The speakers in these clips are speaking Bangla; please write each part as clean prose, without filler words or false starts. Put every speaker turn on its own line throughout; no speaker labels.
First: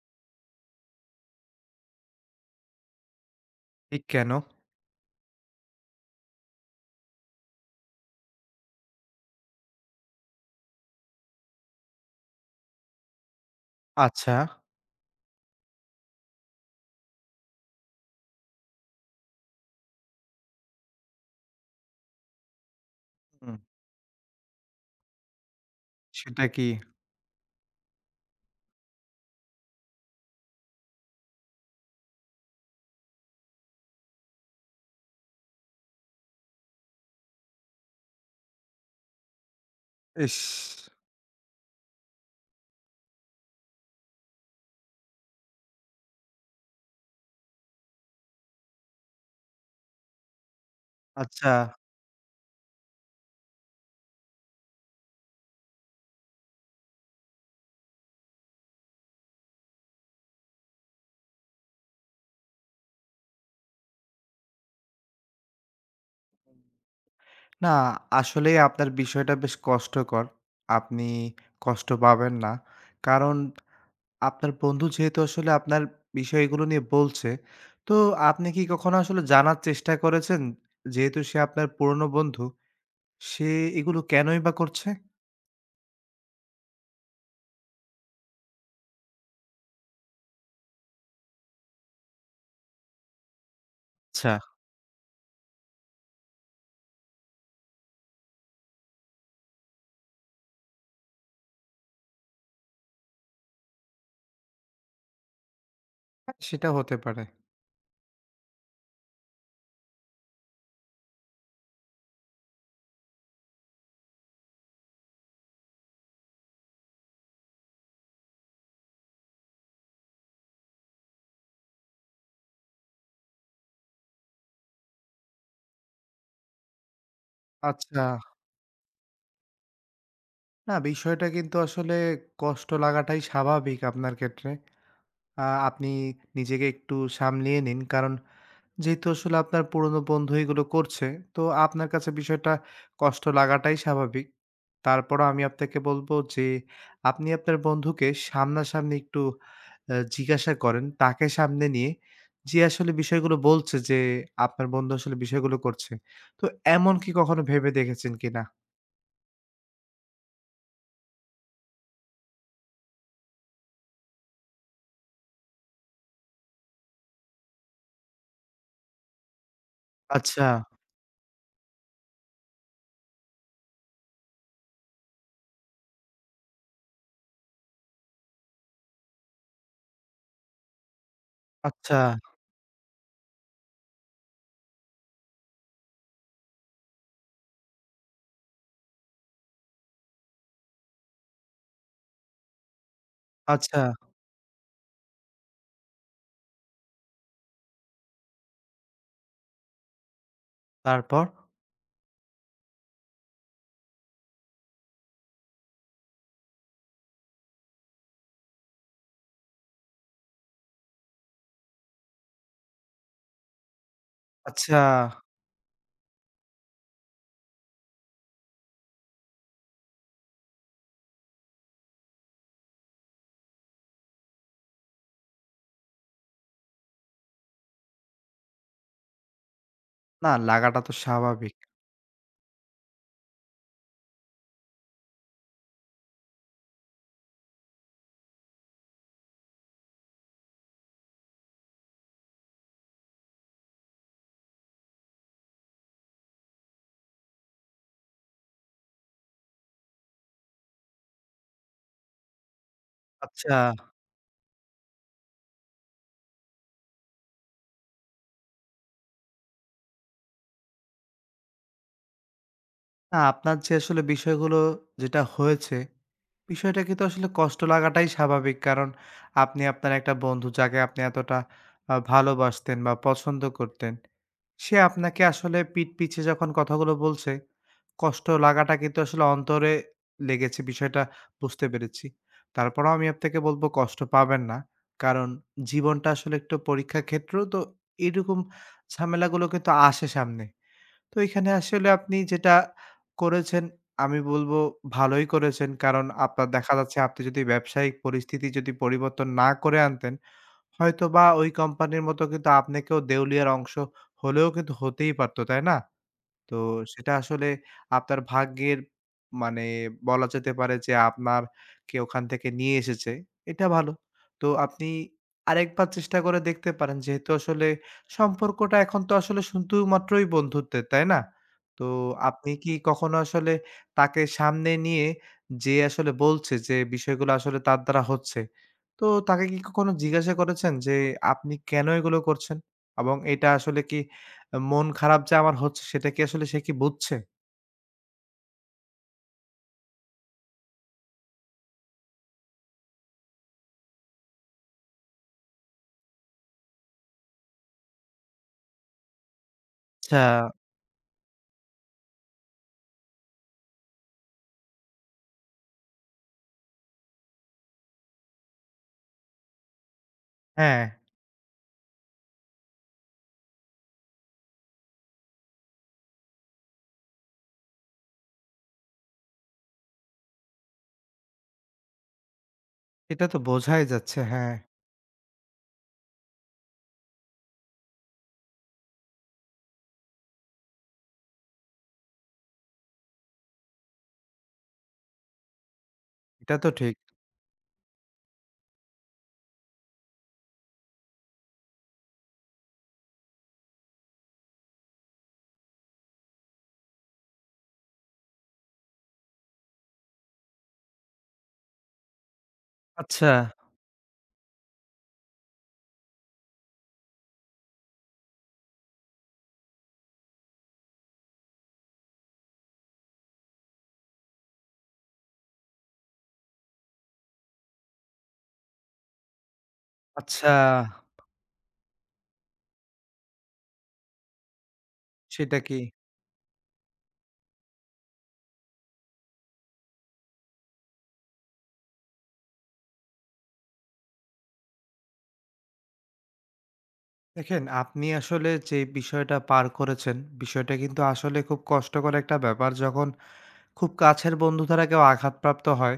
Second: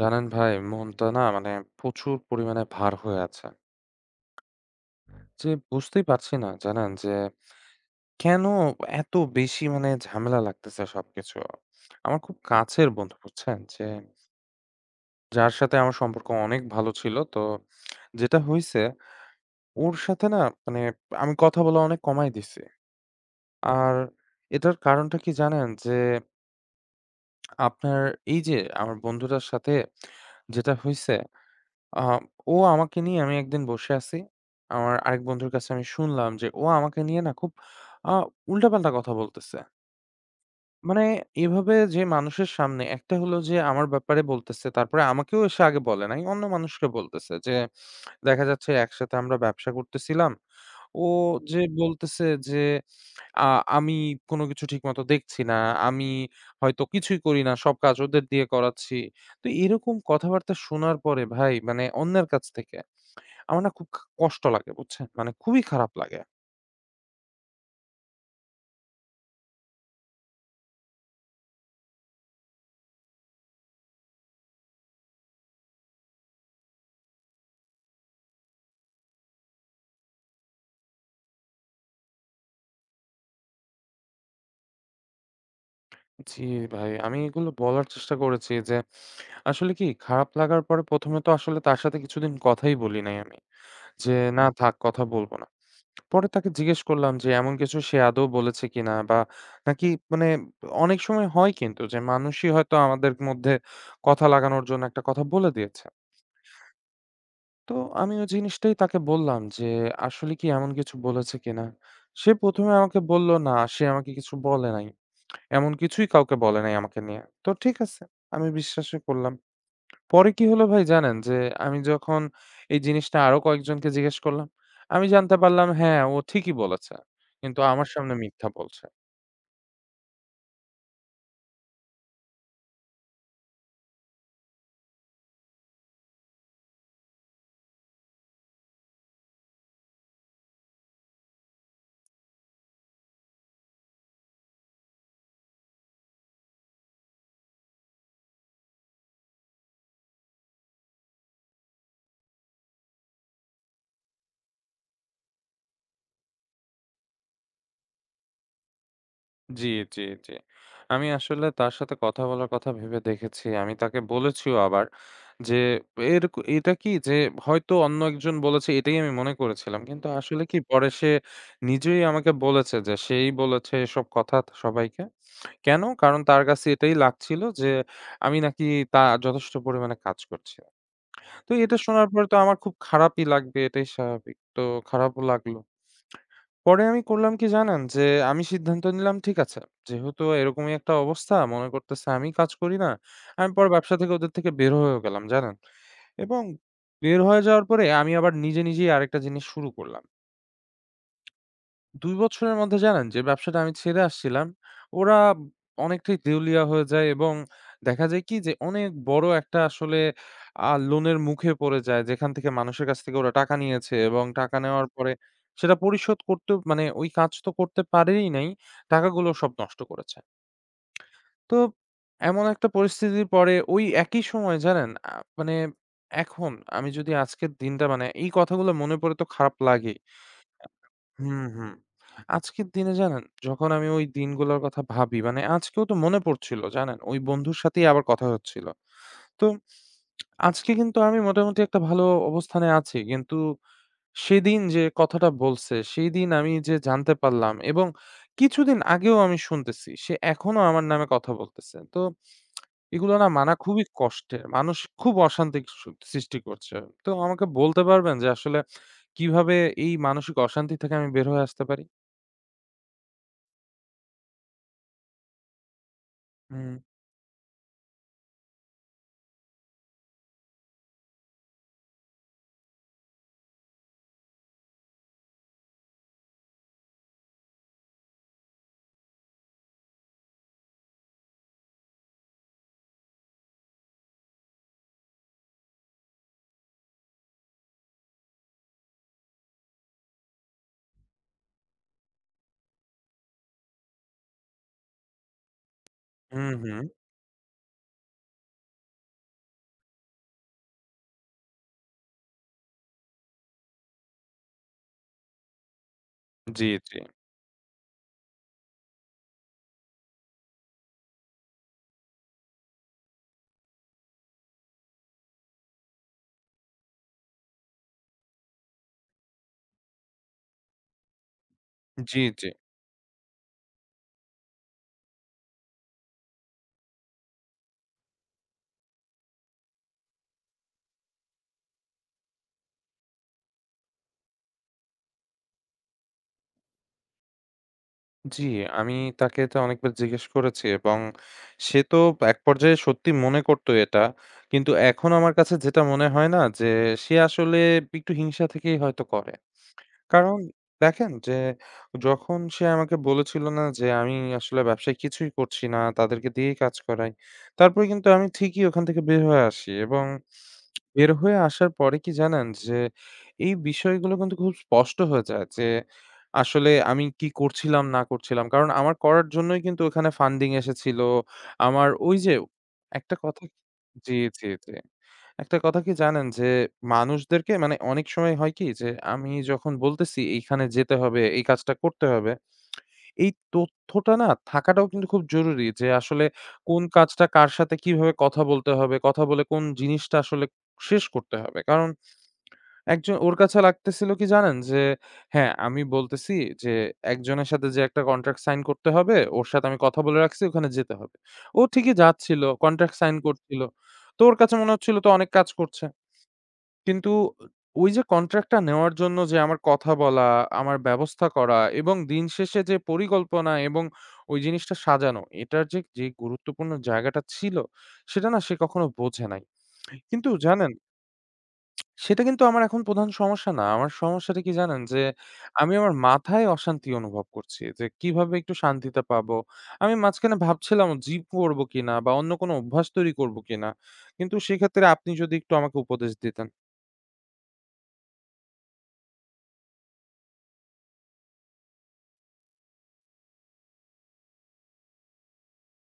জানেন ভাই মনটা না মানে প্রচুর পরিমাণে ভার হয়ে আছে।
ঠিক কেন?
যে বুঝতেই পারছি না জানেন যে কেন এত বেশি মানে ঝামেলা লাগতেছে সবকিছু। আমার খুব কাছের বন্ধু বুঝছেন? যে
আচ্ছা।
যার সাথে আমার সম্পর্ক অনেক ভালো ছিল। তো যেটা হইছে ওর সাথে না মানে আমি কথা বলা অনেক কমায় দিছি।
হুম।
আর এটার কারণটা কি জানেন? যে
সেটা কি?
আপনার এই যে আমার বন্ধুটার সাথে যেটা হইছে আ ও আমাকে নিয়ে আমি একদিন বসে আছি। আমার আরেক বন্ধুর কাছে আমি শুনলাম যে ও আমাকে নিয়ে না খুব আ উল্টাপাল্টা কথা বলতেছে।
ইস!
মানে এভাবে যে মানুষের সামনে একটা হলো যে আমার ব্যাপারে বলতেছে, তারপরে আমাকেও এসে আগে বলে নাই, অন্য মানুষকে বলতেছে যে দেখা যাচ্ছে একসাথে আমরা ব্যবসা করতেছিলাম। ও
আচ্ছা।
যে বলতেছে যে আ আমি কোনো কিছু ঠিকমতো দেখছি না, আমি হয়তো কিছুই করি না, সব কাজ ওদের দিয়ে করাচ্ছি। তো এরকম কথাবার্তা শোনার পরে ভাই মানে অন্যের কাছ থেকে আমার না খুব কষ্ট লাগে বুঝছেন? মানে খুবই খারাপ লাগে।
না, আসলেই আপনার বিষয়টা বেশ কষ্টকর। আপনি কষ্ট পাবেন না। কারণ আপনার বন্ধু যেহেতু আসলে আপনার বিষয়গুলো নিয়ে বলছে, তো আপনি কি কখনো আসলে জানার চেষ্টা করেছেন, যেহেতু সে আপনার পুরনো বন্ধু, সে এগুলো কেনই বা করছে?
জি ভাই, আমি এগুলো বলার চেষ্টা করেছি যে আসলে কি খারাপ লাগার পরে ১ম এ তো আসলে তার সাথে কিছুদিন কথাই বলি নাই আমি। যে
আচ্ছা।
না থাক কথা বলব না। পরে তাকে জিজ্ঞেস করলাম যে এমন কিছু সে আদৌ বলেছে কিনা বা নাকি মানে অনেক সময় হয় কিন্তু যে মানুষই হয়তো আমাদের মধ্যে কথা লাগানোর জন্য একটা কথা বলে দিয়েছে।
হ্যাঁ, সেটা হতে পারে।
তো আমি ওই জিনিসটাই তাকে বললাম যে আসলে কি এমন কিছু বলেছে কিনা? সে ১ম এ আমাকে বলল না সে আমাকে কিছু বলে নাই। এমন কিছুই কাউকে বলে নাই আমাকে নিয়ে। তো ঠিক আছে, আমি বিশ্বাসই করলাম। পরে কি হলো ভাই জানেন? যে আমি যখন এই জিনিসটা আরো কয়েকজনকে জিজ্ঞেস করলাম, আমি জানতে পারলাম হ্যাঁ, ও ঠিকই বলেছে। কিন্তু আমার
আচ্ছা।
সামনে মিথ্যা বলছে।
না, বিষয়টা কিন্তু আসলে কষ্ট লাগাটাই স্বাভাবিক আপনার ক্ষেত্রে। আ আপনি নিজেকে একটু সামলিয়ে নিন। কারণ যেহেতু আসলে আপনার পুরনো বন্ধু এগুলো করছে, তো আপনার কাছে বিষয়টা কষ্ট লাগাটাই স্বাভাবিক। তারপরও আমি আপনাকে বলব যে, আপনি আপনার বন্ধুকে সামনাসামনি একটু জিজ্ঞাসা করেন, তাকে সামনে নিয়ে যে আসলে বিষয়গুলো বলছে যে, আপনার বন্ধু আসলে বিষয়গুলো করছে। তো এমন কি কখনো ভেবে দেখেছেন কিনা?
জি, জি, জি। আমি আসলে তার সাথে কথা বলার কথা ভেবে দেখেছি। আমি তাকে বলেছিও আবার যে এর এটা কি যে হয়তো অন্য একজন বলেছে এটাই আমি মনে করেছিলাম। কিন্তু আসলে
আচ্ছা,
কি পরে সে নিজেই আমাকে বলেছে যে সেই বলেছে এসব কথা সবাইকে। কেন? কারণ তার কাছে এটাই লাগছিল যে আমি নাকি তা যথেষ্ট পরিমাণে কাজ করছি। তো এটা
আচ্ছা,
শোনার পরে তো আমার খুব খারাপই লাগবে এটাই স্বাভাবিক। তো খারাপও লাগলো। পরে আমি করলাম কি জানেন? যে আমি সিদ্ধান্ত নিলাম ঠিক আছে। যেহেতু এরকমই একটা অবস্থা মনে করতেছে আমি কাজ করি না। আমি পরে
আচ্ছা।
ব্যবসা থেকে ওদের থেকে বের হয়েও গেলাম জানেন? এবং বের হয়ে যাওয়ার পরে আমি আবার নিজে, নিজেই আরেকটা জিনিস শুরু করলাম।
তারপর?
২ বছরের মধ্যে জানেন যে ব্যবসাটা আমি ছেড়ে আসছিলাম, ওরা অনেকটাই দেউলিয়া হয়ে যায় এবং দেখা যায় কি যে অনেক বড় একটা আসলে লোনের মুখে পড়ে যায়। যেখান থেকে মানুষের কাছ থেকে ওরা টাকা নিয়েছে এবং টাকা
আচ্ছা।
নেওয়ার পরে সেটা পরিশোধ করতেও মানে ওই কাজ তো করতে পারেই নাই। টাকাগুলো সব নষ্ট করেছে। তো এমন একটা পরিস্থিতির পরে ওই একই সময় জানেন মানে এখন আমি যদি আজকের দিনটা মানে এই কথাগুলো মনে পড়ে তো খারাপ লাগেই।
না লাগাটা তো
হুম,
স্বাভাবিক।
হুম। আজকের দিনে জানেন যখন আমি ওই দিনগুলোর কথা ভাবি মানে আজকেও তো মনে পড়ছিল জানেন ওই বন্ধুর সাথেই আবার কথা হচ্ছিল। তো আজকে কিন্তু আমি মোটামুটি একটা ভালো অবস্থানে আছি। কিন্তু সেদিন যে কথাটা বলছে সেইদিন আমি যে জানতে পারলাম এবং কিছুদিন আগেও আমি শুনতেছি সে এখনো আমার নামে কথা বলতেছে। তো এগুলো না মানা
আচ্ছা।
খুবই কষ্টের। মানুষ খুব অশান্তি সৃষ্টি করছে। তো আমাকে বলতে পারবেন যে আসলে কিভাবে এই মানসিক অশান্তি থেকে আমি বের হয়ে আসতে পারি?
না, আপনার যে আসলে বিষয়গুলো যেটা হয়েছে,
হুম।
বিষয়টা কিন্তু আসলে কষ্ট লাগাটাই স্বাভাবিক। কারণ আপনি আপনার একটা বন্ধু যাকে আপনি এতটা ভালোবাসতেন বা পছন্দ করতেন, সে আপনাকে আসলে পিঠ পিছে যখন কথাগুলো বলছে, কষ্ট লাগাটা কিন্তু আসলে অন্তরে লেগেছে, বিষয়টা বুঝতে পেরেছি। তারপরেও আমি আপনাকে বলব কষ্ট পাবেন না। কারণ জীবনটা আসলে একটু পরীক্ষা ক্ষেত্র, তো এরকম ঝামেলাগুলো কিন্তু আসে সামনে। তো এখানে আসলে আপনি যেটা করেছেন, আমি বলব ভালোই করেছেন। কারণ আপনার
হুম,
দেখা
হুম।
যাচ্ছে আপনি যদি ব্যবসায়িক পরিস্থিতি যদি পরিবর্তন না করে আনতেন, হয়তোবা ওই কোম্পানির মতো কিন্তু আপনাকেও দেউলিয়ার অংশ হলেও কিন্তু হতেই পারত, তাই না? তো
জি, জি,
সেটা আসলে আপনার ভাগ্যের মানে বলা যেতে পারে যে আপনাকে ওখান থেকে নিয়ে এসেছে। এটা ভালো। তো আপনি আরেকবার চেষ্টা করে দেখতে পারেন। যেহেতু আসলে সম্পর্কটা এখন তো আসলে শুধুমাত্রই বন্ধুত্বের, তাই না? তো
জি, জি,
আপনি কি কখনো আসলে তাকে সামনে নিয়ে যে আসলে বলছে যে বিষয়গুলো আসলে তার দ্বারা হচ্ছে, তো তাকে কি কখনো জিজ্ঞাসা করেছেন যে আপনি কেন এগুলো করছেন? এবং এটা আসলে কি মন খারাপ যে আমার হচ্ছে সেটা কি আসলে সে কি বুঝছে?
জি। আমি তাকে এটা অনেকবার জিজ্ঞেস করেছি এবং সে তো এক পর্যায়ে সত্যি মনে করতো এটা। কিন্তু এখন আমার কাছে যেটা মনে হয় না যে সে আসলে একটু হিংসা থেকেই হয়তো করে।
আচ্ছা।
কারণ দেখেন যে যখন সে আমাকে বলেছিল না যে আমি আসলে ব্যবসায় কিছুই করছি না, তাদেরকে দিয়েই কাজ করাই। তারপরে কিন্তু আমি ঠিকই ওখান থেকে বের হয়ে আসি এবং
হ্যাঁ,
বের হয়ে আসার পরে কি জানেন? যে এই বিষয়গুলো কিন্তু খুব স্পষ্ট হয়ে যায় যে, আসলে আমি কি করছিলাম না করছিলাম। কারণ আমার করার জন্যই কিন্তু ওখানে ফান্ডিং এসেছিল। আমার ওই যে একটা
এটা তো
কথা
বোঝাই
জি,
যাচ্ছে।
জি,
হ্যাঁ,
জি। একটা কথা কি জানেন? যে মানুষদেরকে মানে অনেক সময় হয় কি? যে আমি যখন বলতেছি এইখানে যেতে হবে, এই কাজটা করতে হবে এই তথ্যটা না থাকাটাও কিন্তু খুব জরুরি যে আসলে
এটা তো
কোন
ঠিক।
কাজটা কার সাথে কিভাবে কথা বলতে হবে, কথা বলে কোন জিনিসটা আসলে শেষ করতে হবে। কারণ একজন ওর কাছে লাগতেছিল কি জানেন? যে হ্যাঁ, আমি বলতেছি যে একজনের সাথে যে একটা কন্ট্রাক্ট সাইন করতে হবে, ওর সাথে আমি কথা বলে রাখছি ওখানে যেতে হবে। ও ঠিকই যাচ্ছিল, কন্ট্রাক্ট সাইন
আচ্ছা,
করছিল। তো ওর কাছে মনে হচ্ছিল তো অনেক কাজ করছে। কিন্তু ওই যে কন্ট্রাক্টটা নেওয়ার জন্য যে আমার কথা বলা, আমার ব্যবস্থা করা এবং দিন শেষে যে পরিকল্পনা এবং ওই জিনিসটা সাজানো, এটার যে গুরুত্বপূর্ণ জায়গাটা ছিল, সেটা না সে কখনো বোঝে নাই। কিন্তু
আচ্ছা।
জানেন, সেটা কিন্তু আমার এখন প্রধান সমস্যা না। আমার সমস্যাটা কি জানেন? যে
সেটা
আমি
কি?
আমার মাথায় অশান্তি অনুভব করছি যে কিভাবে একটু শান্তিতে পাবো। আমি মাঝখানে ভাবছিলাম জিম করব কিনা বা অন্য কোনো অভ্যাস তৈরি করব কিনা। কিন্তু সেক্ষেত্রে আপনি যদি একটু আমাকে উপদেশ দিতেন।
দেখেন আপনি আসলে যে বিষয়টা পার করেছেন, বিষয়টা কিন্তু আসলে খুব কষ্টকর একটা ব্যাপার। যখন খুব কাছের বন্ধু দ্বারা কেউ আঘাতপ্রাপ্ত হয়,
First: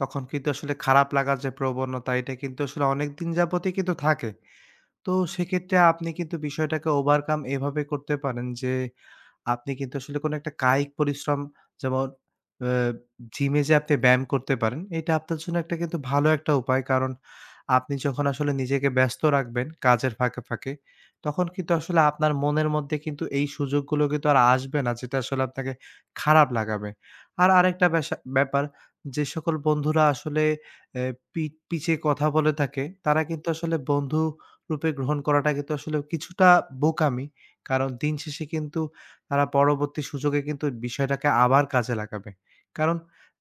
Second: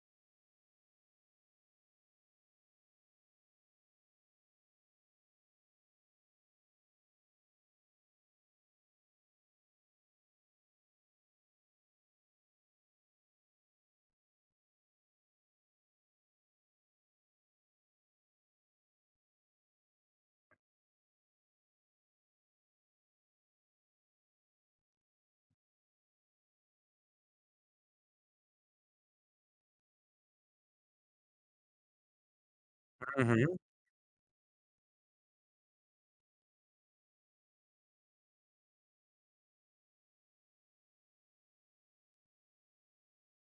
তখন কিন্তু আসলে খারাপ লাগার যে প্রবণতা এটা কিন্তু আসলে অনেকদিন যাবতই কিন্তু থাকে। তো সেক্ষেত্রে আপনি কিন্তু বিষয়টাকে ওভারকাম এভাবে করতে পারেন যে আপনি কিন্তু আসলে কোনো একটা কায়িক পরিশ্রম যেমন আ জিমে যে আপনি ব্যায়াম করতে পারেন, এটা আপনার জন্য একটা কিন্তু ভালো একটা উপায়। কারণ আপনি যখন আসলে নিজেকে ব্যস্ত রাখবেন কাজের ফাঁকে, তখন কিন্তু আসলে আপনার মনের মধ্যে কিন্তু এই সুযোগগুলো কিন্তু আর আসবে না, যেটা আসলে আপনাকে খারাপ লাগাবে। আর আরেকটা ব্যাপার যে সকল বন্ধুরা আসলে এ পি পিছে কথা বলে থাকে,
হু,
তারা
হু।
কিন্তু আসলে বন্ধু রূপে গ্রহণ করাটা কিন্তু আসলে কিছুটা বোকামি। কারণ দিন শেষে কিন্তু তারা পরবর্তী সুযোগে কিন্তু বিষয়টাকে আবার কাজে লাগাবে। কারণ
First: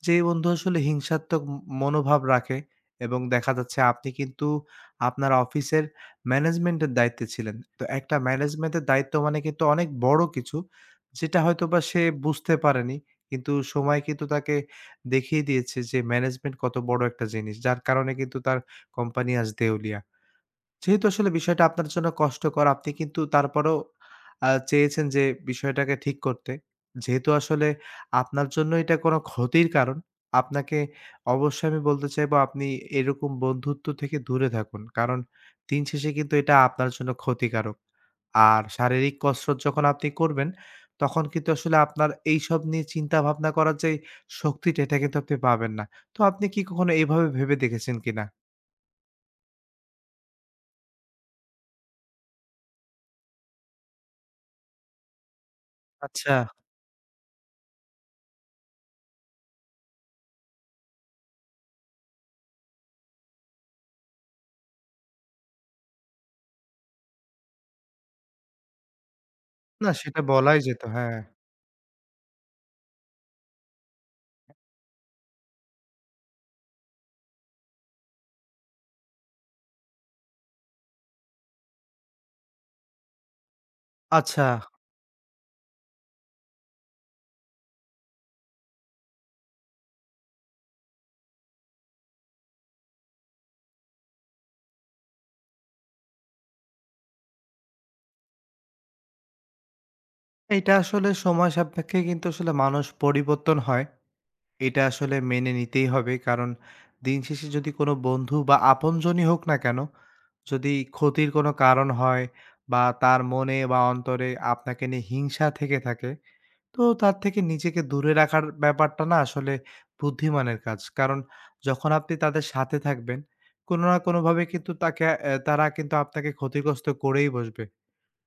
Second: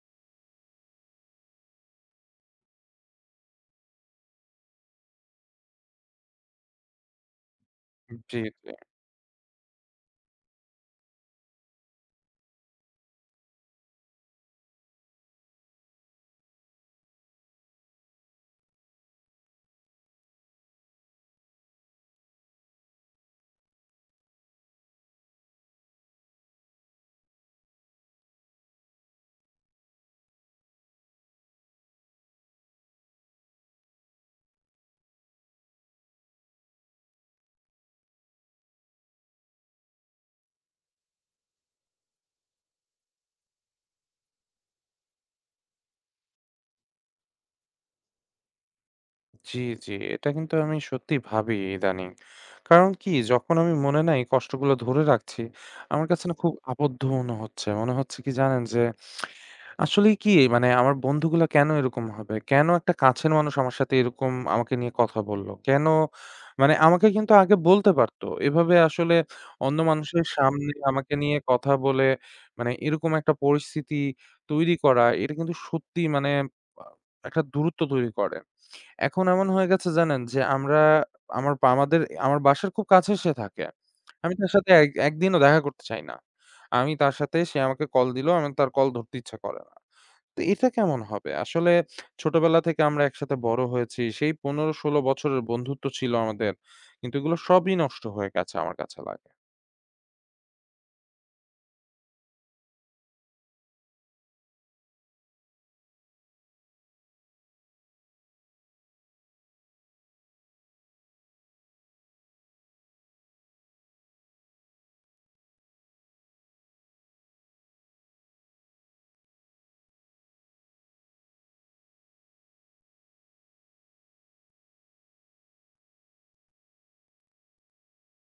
যেই বন্ধু আসলে হিংসাত্মক মনোভাব রাখে এবং দেখা যাচ্ছে আপনি কিন্তু আপনার অফিসের ম্যানেজমেন্টের দায়িত্বে ছিলেন। তো একটা
জি, জি,
ম্যানেজমেন্টের দায়িত্ব মানে কিন্তু অনেক বড় কিছু। যেটা হয়তোবা সে বুঝতে পারেনি। কিন্তু সময় কিন্তু তাকে দেখিয়ে দিয়েছে যে ম্যানেজমেন্ট কত বড় একটা জিনিস। যার কারণে কিন্তু তার কোম্পানি আজ দেউলিয়া। যেহেতু আসলে বিষয়টা আপনার জন্য কষ্টকর, আপনি কিন্তু তারপরেও চেয়েছেন যে বিষয়টাকে ঠিক করতে। যেহেতু আসলে আপনার জন্য এটা কোনো ক্ষতির কারণ, আপনাকে অবশ্যই আমি বলতে চাইবো আপনি এরকম বন্ধুত্ব থেকে দূরে থাকুন। কারণ দিন শেষে কিন্তু এটা আপনার জন্য ক্ষতিকারক। আর শারীরিক কসরত যখন আপনি করবেন, তখন কিন্তু আসলে আপনার এইসব নিয়ে চিন্তাভাবনা করার যে শক্তিটা, এটা কিন্তু আপনি পাবেন না। তো আপনি কি কখনো এভাবে ভেবে দেখেছেন কিনা?
জি, জি। এটা কিন্তু আমি সত্যি ভাবি ইদানিং। কারণ কি যখন আমি মনে না এই কষ্টগুলো ধরে রাখছি, আমার কাছে না
আচ্ছা।
খুব আবদ্ধ মনে হচ্ছে। মনে হচ্ছে কি জানেন যে আসলেই কি মানে আমার বন্ধুগুলা কেন এরকম হবে? কেন একটা কাছের মানুষ আমার সাথে এরকম আমাকে নিয়ে কথা বলল? কেন মানে আমাকে কিন্তু আগে বলতে পারত। এভাবে আসলে অন্য
না, সেটা
মানুষের
বলাই
সামনে
যেত,
আমাকে
হ্যাঁ।
নিয়ে কথা বলে মানে এরকম একটা পরিস্থিতি তৈরি করা এটা কিন্তু সত্যি মানে আ একটা দূরত্ব তৈরি করে। এখন এমন হয়ে গেছে জানেন যে আমরা আমার বা আমাদের আমার বাসার খুব কাছে সে থাকে। আমি
আচ্ছা,
তার সাথে এক একদিনও দেখা করতে চাই না। আমি তার সাথে সে আমাকে কল দিলো, আমার তার কল ধরতে ইচ্ছা করে না। তো এটা কেমন হবে? আসলে ছোটবেলা থেকে আমরা একসাথে বড় হয়েছি। সেই ১৫-১৬ বছরের বন্ধুত্ব ছিল আমাদের। কিন্তু এগুলো সবই নষ্ট হয়ে গেছে আমার কাছে লাগে।
এটা আসলে সময় সাপেক্ষে কিন্তু আসলে মানুষ পরিবর্তন হয়। এটা আসলে মেনে নিতেই হবে। কারণ দিন শেষে যদি কোনো বন্ধু বা আপনজনই হোক না কেন, যদি ক্ষতির কোনো কারণ হয় বা তার মনে বা অন্তরে আপনাকে নিয়ে হিংসা থেকে থাকে, তো তার থেকে নিজেকে দূরে রাখার ব্যাপারটা না আসলে বুদ্ধিমানের কাজ। কারণ যখন আপনি তাদের সাথে থাকবেন, কোনো না কোনোভাবে কিন্তু তাকে অ্যা তারা কিন্তু আপনাকে ক্ষতিগ্রস্ত করেই বসবে।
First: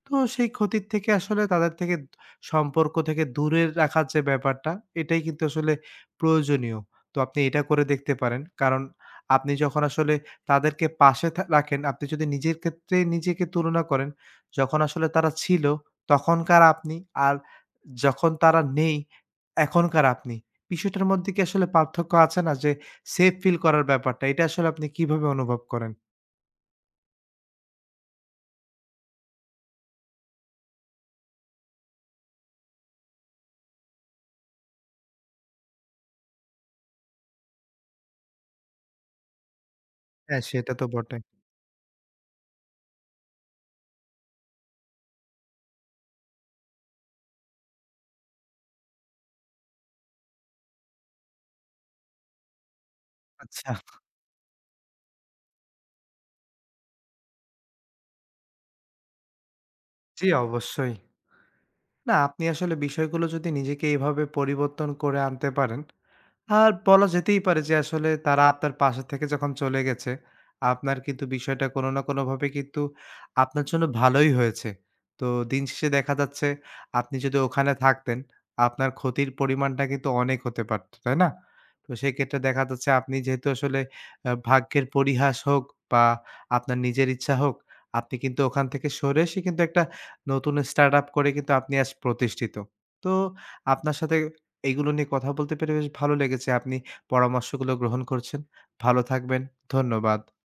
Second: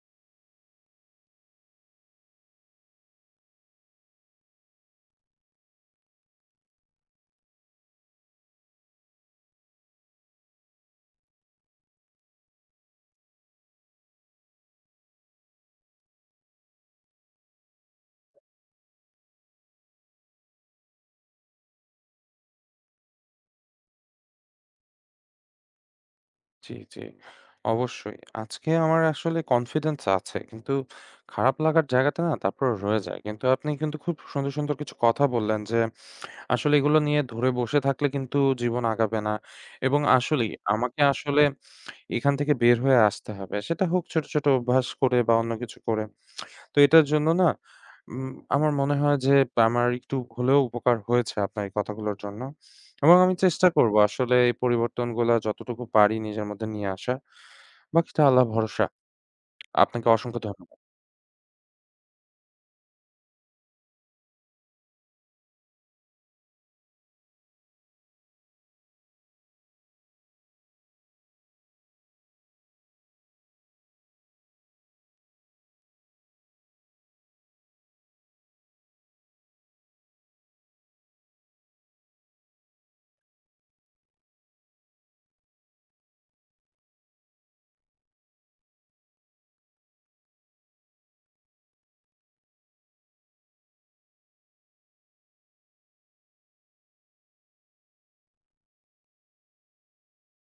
তো সেই ক্ষতির থেকে আসলে তাদের থেকে সম্পর্ক থেকে দূরে রাখার যে ব্যাপারটা, এটাই কিন্তু আসলে প্রয়োজনীয়। তো আপনি এটা করে দেখতে পারেন। কারণ আপনি যখন আসলে তাদেরকে পাশে রাখেন, আপনি যদি নিজের ক্ষেত্রে নিজেকে তুলনা করেন, যখন আসলে তারা ছিল, তখনকার আপনি আর যখন তারা নেই, এখনকার আপনি। বিষয়টার মধ্যে কি আসলে পার্থক্য আছে না? যে সেফ ফিল করার ব্যাপারটা, এটা আসলে আপনি কিভাবে অনুভব করেন?
জি, জি। অবশ্যই। আজকে আমার আসলে কনফিডেন্স আছে। কিন্তু খারাপ লাগার জায়গাটা না তারপরেও রয়ে যায়। কিন্তু আপনি কিন্তু খুব সুন্দর, সুন্দর কিছু কথা বললেন যে আসলে এগুলো নিয়ে ধরে বসে থাকলে কিন্তু জীবন আগাবে না। এবং
হ্যাঁ,
আসলেই
সেটা তো
আমাকে
বটে।
আসলে এখান থেকে বের হয়ে আসতে হবে। সেটা হোক ছোট, ছোট অভ্যাস করে বা অন্য কিছু করে। তো এটার জন্য না উম আমার মনে হয় যে আমার একটু হলেও উপকার হয়েছে আপনার এই কথাগুলোর জন্য। এবং আমি চেষ্টা
আচ্ছা।
করব আসলে এই পরিবর্তনগুলা যতটুকু পারি নিজের মধ্যে নিয়ে আসা। বাকিটা আল্লাহ ভরসা। আপনাকে
জি,
অসংখ্য ধন্যবাদ।
অবশ্যই। না, আপনি আসলে বিষয়গুলো যদি নিজেকে এভাবে পরিবর্তন করে আনতে পারেন, আর বলা যেতেই পারে যে আসলে তারা আপনার পাশে থেকে যখন চলে গেছে, আপনার কিন্তু বিষয়টা কোনো না কোনোভাবে কিন্তু আপনার জন্য ভালোই হয়েছে। তো দিন শেষে দেখা যাচ্ছে আপনি যদি ওখানে থাকতেন, আপনার ক্ষতির পরিমাণটা কিন্তু অনেক হতে পারত, তাই না? তো সেক্ষেত্রে দেখা যাচ্ছে আপনি যেহেতু আসলে ভাগ্যের পরিহাস হোক বা আপনার নিজের ইচ্ছা হোক, আপনি কিন্তু ওখান থেকে সরে এসে কিন্তু একটা নতুন স্টার্ট আপ করে কিন্তু আপনি আজ প্রতিষ্ঠিত। তো আপনার সাথে এইগুলো নিয়ে কথা বলতে পেরে বেশ ভালো লেগেছে। আপনি পরামর্শগুলো গ্রহণ করছেন। ভালো থাকবেন। ধন্যবাদ।